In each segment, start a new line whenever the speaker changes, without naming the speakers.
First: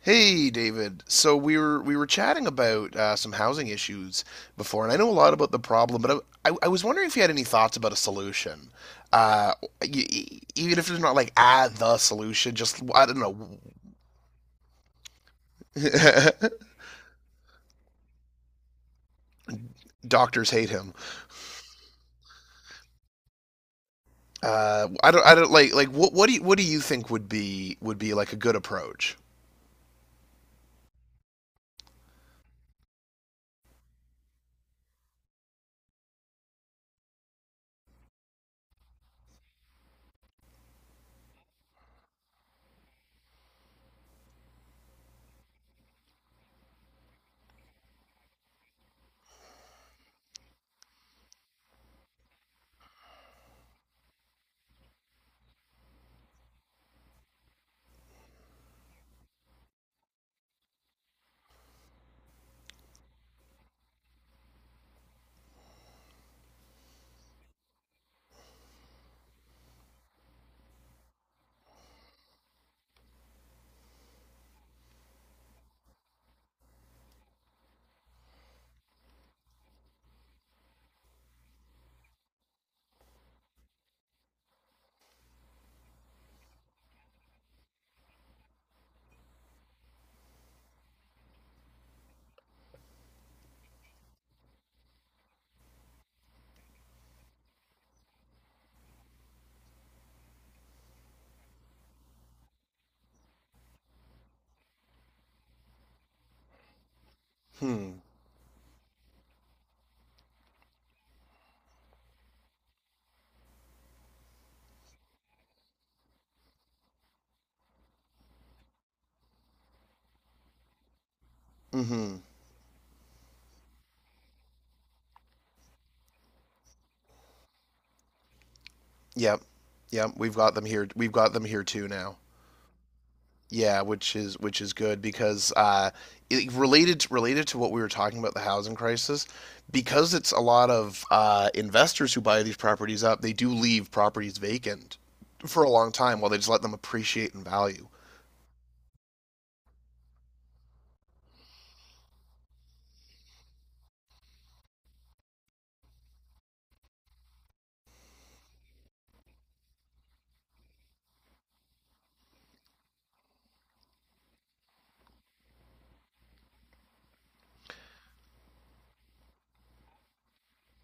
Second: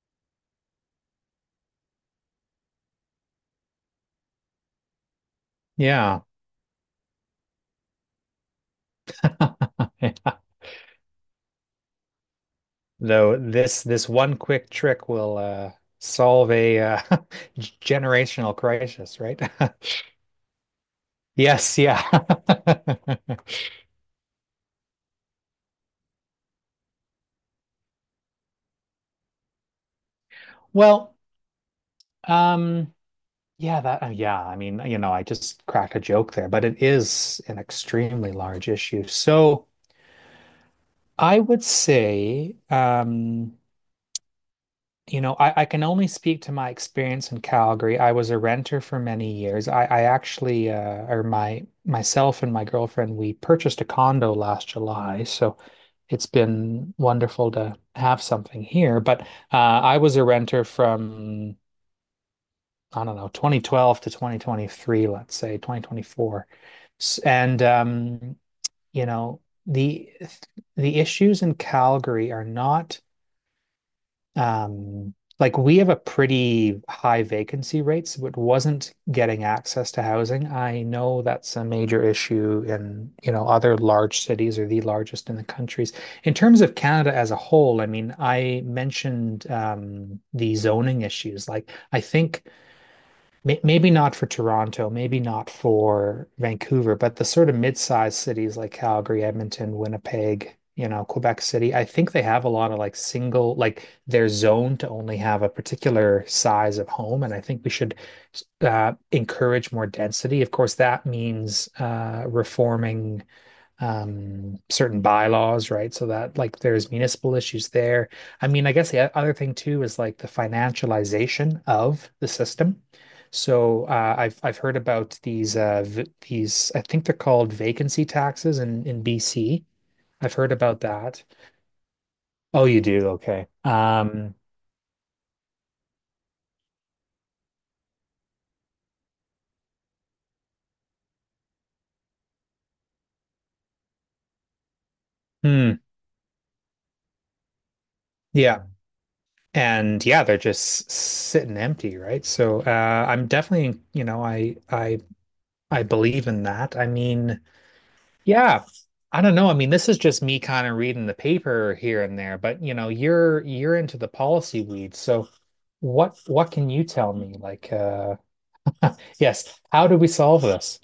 Hey, David. So we were chatting about some housing issues before, and I know a lot about the problem, but
Yeah.
I was wondering if you had any thoughts about a solution. Uh,
Yeah.
Even if it's not like the solution, just I don't
Though
know.
this one quick trick will solve a generational crisis, right?
Doctors hate him.
Yes, yeah.
I don't like what do you think would be like a good approach?
Well, um yeah, that yeah, I mean, you know, I just cracked a joke there, but it is an extremely large issue. So, I would say you know, I can only speak to my experience in Calgary. I was a renter for many years. I actually, or my myself and my girlfriend, we purchased a condo last July. So it's been wonderful to have something here. But I was a renter from, I don't know, 2012 to 2023, let's say 2024. And, you know, the the issues in Calgary are not like we have a pretty high vacancy rates, but wasn't getting access to housing. I know that's a major issue in, you know, other large cities or the largest in the countries. In terms of Canada as a whole, I mean, I mentioned the zoning issues. Like, I think Maybe not for Toronto, maybe not for Vancouver, but the sort of mid-sized cities like Calgary, Edmonton, Winnipeg, you know, Quebec City, I think they have a lot of like single, like they're zoned to only have a particular size of home. And I think we should
Hmm.
encourage more density. Of course, that means reforming certain bylaws, right? So that like there's municipal issues there. I mean, I guess the other thing too is like the financialization of
Mm-hmm.
the system. So I've heard about these v these, I think they're called vacancy taxes in
Yep.
BC.
Yep, we've
I've heard
got them
about
here. We've
that.
got them here too now.
Oh, you do. Okay.
Yeah, which is good because it, related to what we were talking about, the housing crisis, because it's a lot of investors who buy these properties up. They do leave properties vacant for a
Hmm
long time while they just let them appreciate in value.
yeah. And yeah, they're just sitting empty, right? So I'm definitely, you know, I believe in that. I mean, yeah. I don't know. I mean, this is just me kind of reading the paper here and there, but you know, you're into the policy weeds. So what can you tell me? Like, yes, how do we solve this?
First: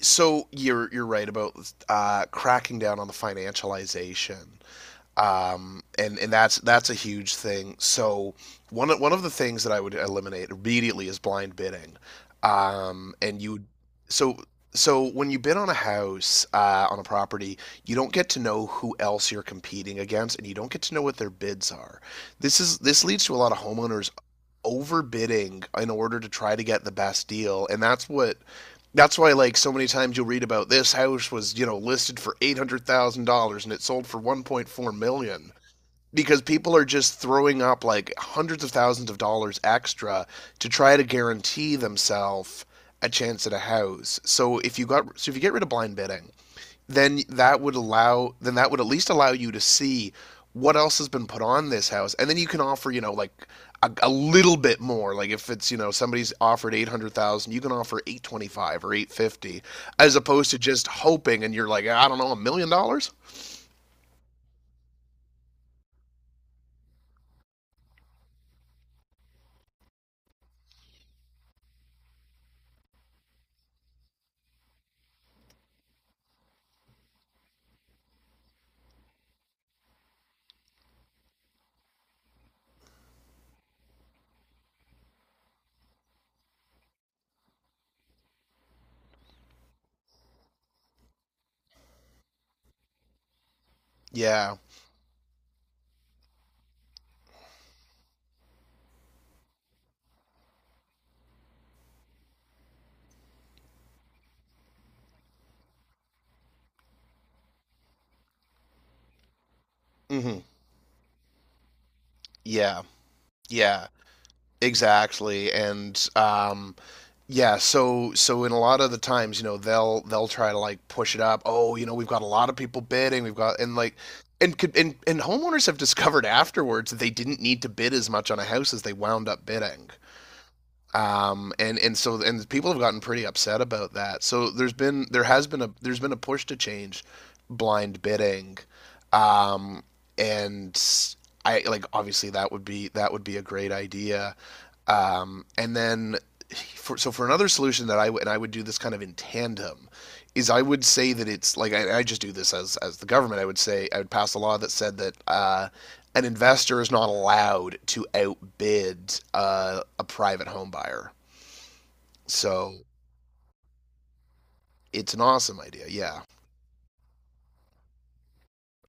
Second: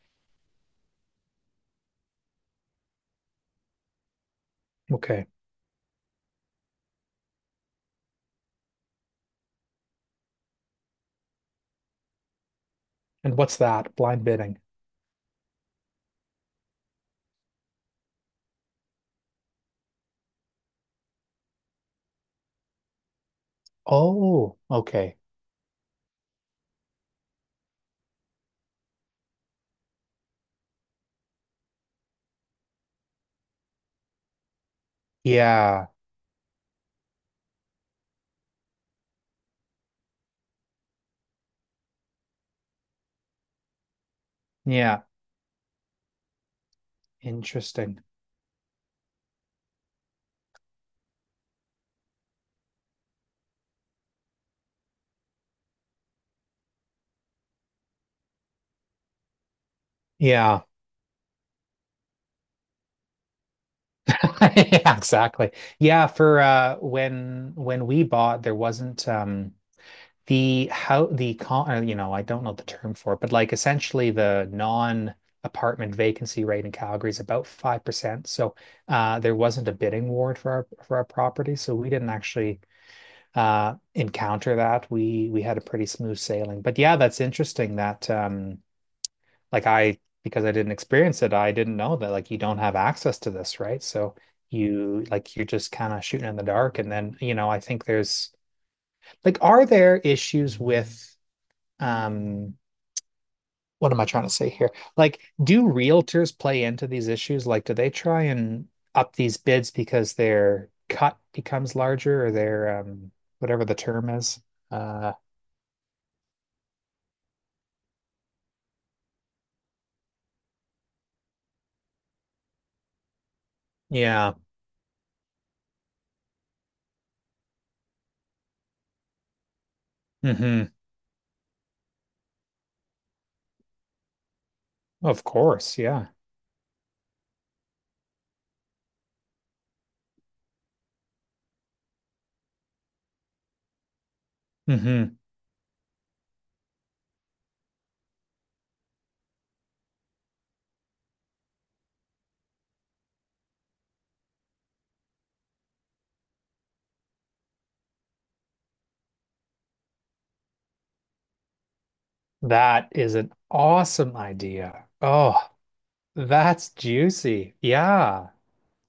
So you're right about cracking down on the financialization,
Okay.
and that's a huge thing. So one of the things that I would eliminate immediately is blind bidding,
And
and
what's
you
that? Blind
so
bidding.
when you bid on a house, on a property, you don't get to know who else you're competing against, and you don't get to know what their bids are. This leads to a lot of homeowners
Oh, okay.
overbidding in order to try to get the best deal, and that's what that's why, like, so many times you'll read about this house was, you know, listed for $800,000 and it sold for 1.4 million dollars,
Yeah.
because people are just throwing up like hundreds of thousands of dollars extra to try to guarantee themselves a chance at a house. So
Yeah.
if you get rid of blind bidding, then
Interesting.
that would at least allow you to see what else has been put on this house, and then you can offer, you know, like a little bit more. Like, if it's, you know, somebody's offered 800,000, you can offer 825 or 850, as opposed to
Yeah.
just hoping and you're like, I don't know, $1 million.
Yeah, exactly. Yeah, for when we bought there wasn't the, how the con you know, I don't know the term for it, but like essentially the non apartment vacancy rate in Calgary is about 5%. So there wasn't a bidding war for our property, so we didn't actually encounter that. We had a pretty smooth sailing. But yeah, that's interesting that like I, because I didn't experience it, I didn't know that like you don't have access to this, right? So
Yeah.
you, like you're just kind of shooting in the dark, and then you know I think there's like, are there issues with um what am I trying to say here? Like, do realtors play into these issues? Like, do they try and up these bids because
Mhm.
their cut becomes larger or their
Yeah.
whatever the
yeah
term is? Uh
exactly and Yeah, so, so in a lot of the times, you know, they'll try to like push it up. Oh, you know, we've got a lot of people bidding. We've got, and like
yeah.
and homeowners have discovered afterwards that they didn't need to bid as much on a house as they wound up bidding.
Hmm.
And so and people have gotten pretty upset about that. So there's been,
Of course,
there's
yeah.
been a push to change blind bidding. Um, and I, like, obviously that would be a great idea.
Hmm.
Um, and then, for, so for another solution that I w- and I would do this kind of in tandem, is I would say that it's like I just do this as the government. I would say I would pass a law that said that an investor is not allowed to outbid a private home buyer. So
That is an awesome idea.
it's an
Oh,
awesome idea, yeah.
that's juicy. Yeah.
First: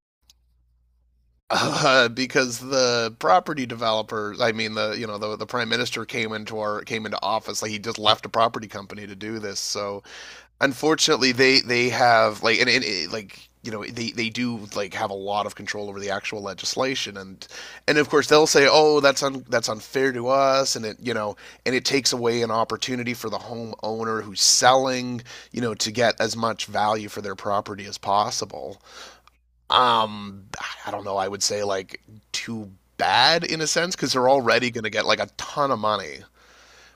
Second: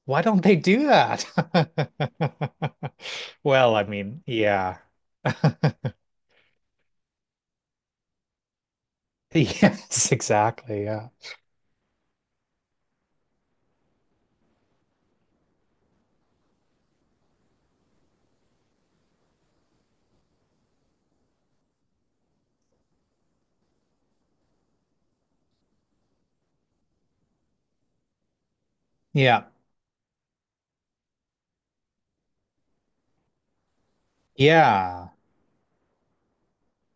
Why don't they do that?
Because the property
Well, I mean,
developers, I mean,
yeah.
the, you know, the prime minister came into office, like he just left a property company to do this. So
Yes, exactly. Yeah.
unfortunately they have, like, and like, you know, they do, like, have a lot of control over the actual legislation. And of course they'll say, oh, that's unfair to us, and it, you know, and it takes away an opportunity for the homeowner who's selling, you know, to get as much value for their property as possible.
Yeah.
um I don't know, I would say, like, too bad in a sense, because they're already going to get
Yeah.
like a ton of money.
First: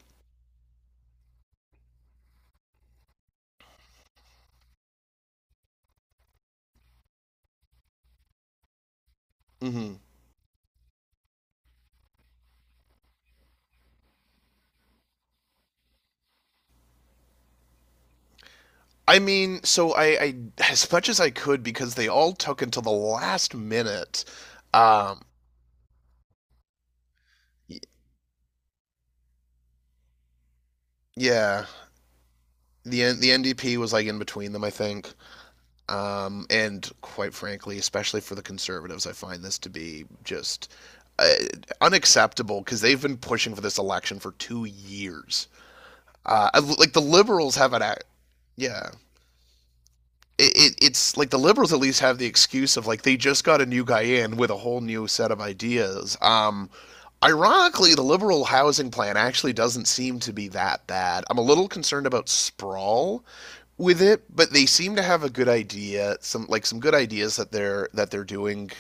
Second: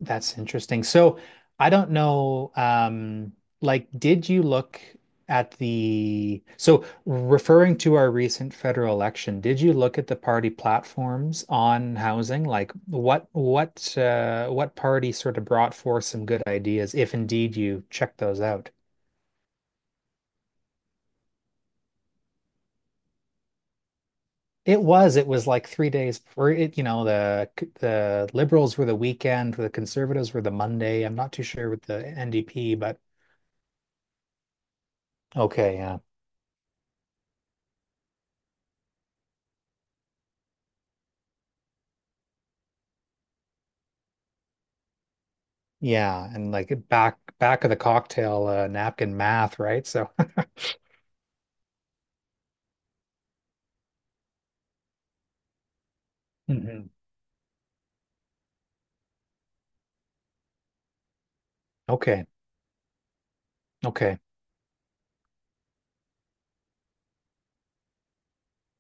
That's interesting. So I don't know, like, did you look at the, so referring to our recent federal election, did you
Mm-hmm.
look at the party platforms on housing? Like what what party sort of brought forth some good ideas, if indeed you checked those out?
I mean, so I, as much as I could, because they all took until the last minute. Um,
It was like 3 days for it, you know,
y-
the Liberals were the weekend, the Conservatives were the Monday. I'm not too
yeah,
sure with the NDP, but
the NDP was like in between them, I think.
okay, yeah.
And Quite frankly, especially for the conservatives, I find this to be just uh, unacceptable, because they've been pushing for this election for 2 years.
Yeah, and like
Like the
back
liberals
back of
have
the
an, ac-
cocktail
Yeah,
napkin math, right? So
it, it, it's like the liberals at least have the excuse of, like, they just got a new guy in with a whole new set of ideas.
Mhm.
Ironically, the liberal housing plan actually doesn't seem to be that bad. I'm a little concerned
Okay,
about sprawl with
okay,
it, but they seem to have a good idea, some, some good ideas that they're doing.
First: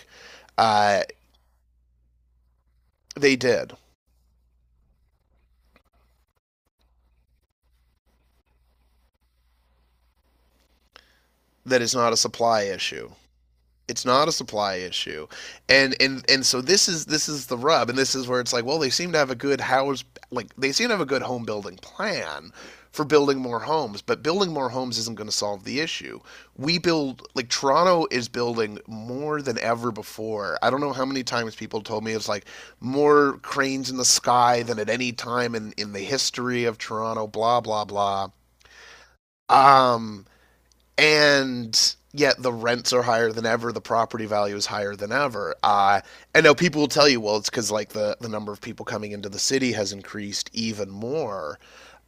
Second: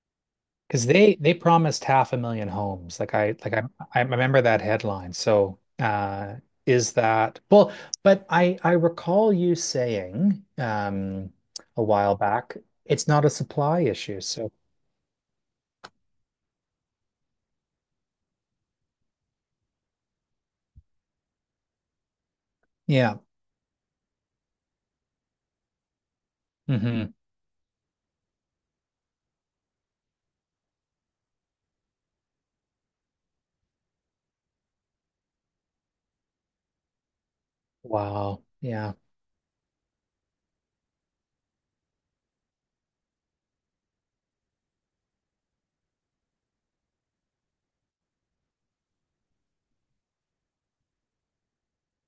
because
Uh,
they promised half a million homes. Like I,
they
like I
did,
I remember that headline. So is that well? But I recall you saying
that
a
is not
while
a
back,
supply
it's
issue.
not a supply
It's
issue.
not a
So
supply issue, and so this is the rub, and this is where it's like, well, they seem to have a good home building plan for
yeah.
building more homes, but building more homes isn't going to solve the issue. We
Hmm.
build, like, Toronto is building more than ever before. I don't know how many times people told me, it's like more cranes in the sky than at any time in the history of Toronto, blah blah blah.
Wow, yeah,
Um, and Yet the rents are higher than ever, the property value is higher than ever. I know people will tell you, well, it's because, like, the number of people coming into the city has increased even more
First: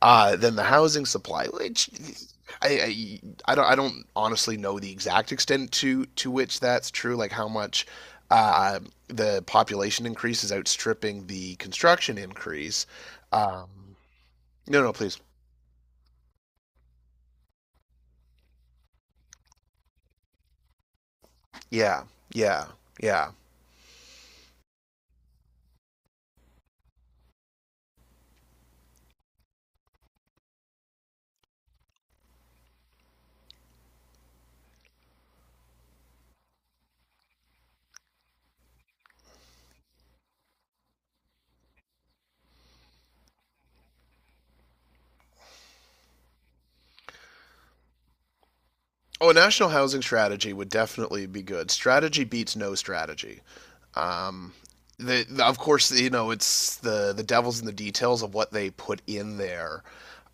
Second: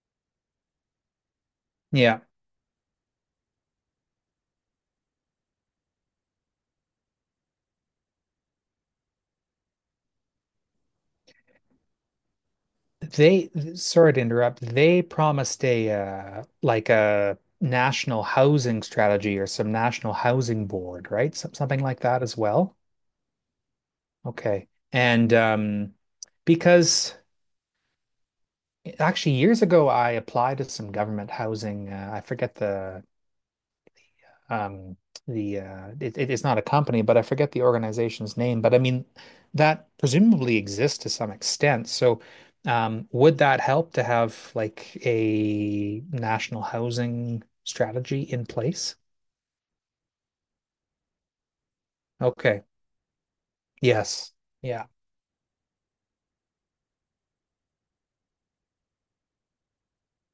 than the housing supply, which
yeah.
I, I don't, honestly know the exact extent to which that's true, like how much uh, the population increase is outstripping the construction increase.
They,
um,
sorry to interrupt,
no, no,
they
please.
promised a like a national housing strategy or some national housing board, right? Some, something like
Yeah.
that as
Yeah.
well.
Yeah.
Okay. And because actually years ago I applied to some government housing, I forget the um it, it's not a company, but I forget the organization's name, but I mean that presumably exists to some extent. So would that help to have like a national housing strategy in place?
Oh, a national housing strategy would definitely be good. Strategy beats
Okay.
no strategy.
Yes.
Um,
Yeah.
of course, you know, it's the devil's in the details of what they put in there.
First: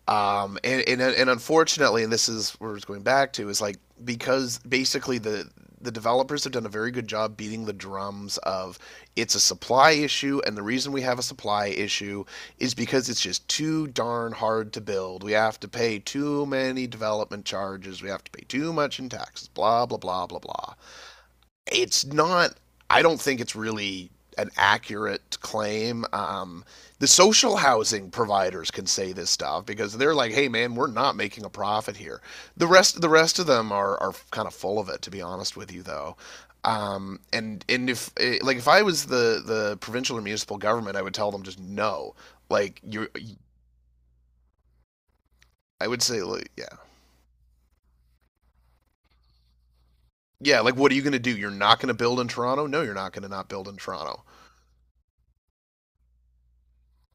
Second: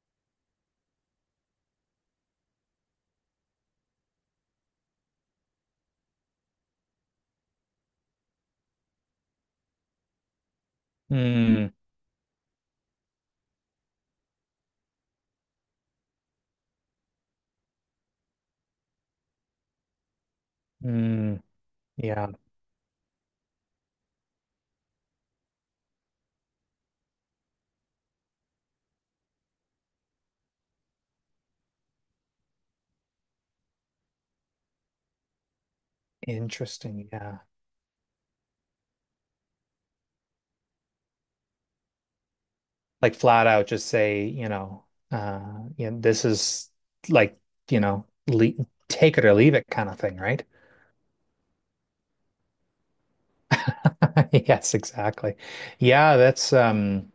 And unfortunately, and this is where it's going back to, is like, because basically the developers have done a very good job beating the drums of, it's a supply issue, and the reason we have a supply
Hmm.
issue is because it's just too darn hard to build, we have to pay too many development charges, we have to pay too much in taxes, blah blah blah blah blah.
Hmm.
It's
Yeah,
not. I don't think it's really an accurate claim. The social housing providers can say this stuff because they're like, "Hey, man, we're not making a profit here." The rest of them are kind of full of it, to be honest with you, though.
interesting, yeah.
And if if I was the provincial or municipal government, I would tell them just no. Like, you,
Like flat out just say, you know, uh
I
you know,
would say,
this
like,
is,
yeah,
like, you know, le take it or leave it kind of thing, right?
yeah. Like, what are you going to do? You're not going to build in Toronto? No, you're not going to not build in Toronto.
Yes, exactly. Yeah, that's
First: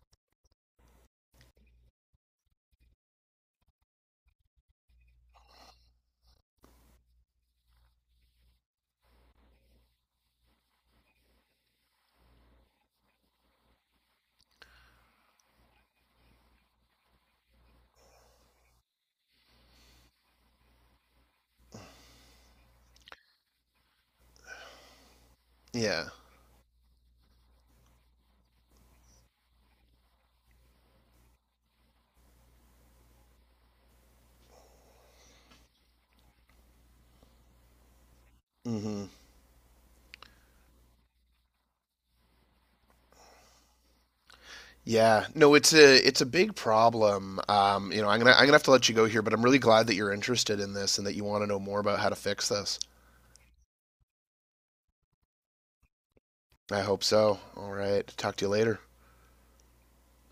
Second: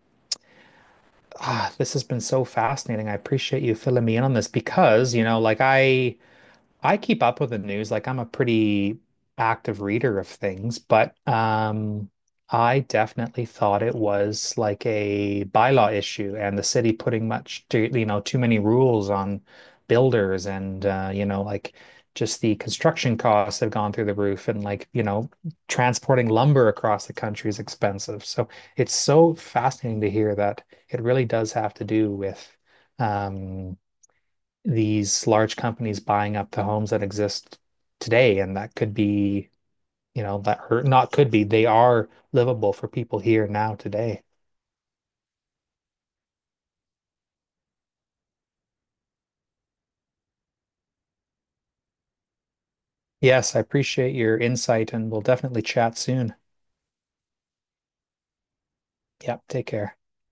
ah, this has been so fascinating. I appreciate you filling me in on this because, you know, like I keep up with the news. Like I'm a pretty active reader of things, but I definitely thought it was like a bylaw issue and the city putting much too, you know, too many rules on builders and you know, like just the construction costs have gone through the roof and like, you know,
Yeah.
transporting lumber across the country is expensive. So it's so fascinating to hear that it really does have to do with um these large companies buying up the homes that exist today, and that could
Hmm.
be, you know, that hurt not could be, they are livable for people here now today.
Yeah, no, it's a big problem. You know, I'm gonna have to let you go here, but I'm really glad that you're interested in this and that you want to know more about how to fix this.
Yes, I appreciate your insight, and we'll definitely chat soon.
I hope so. All right, talk to you later.
Yep, take care.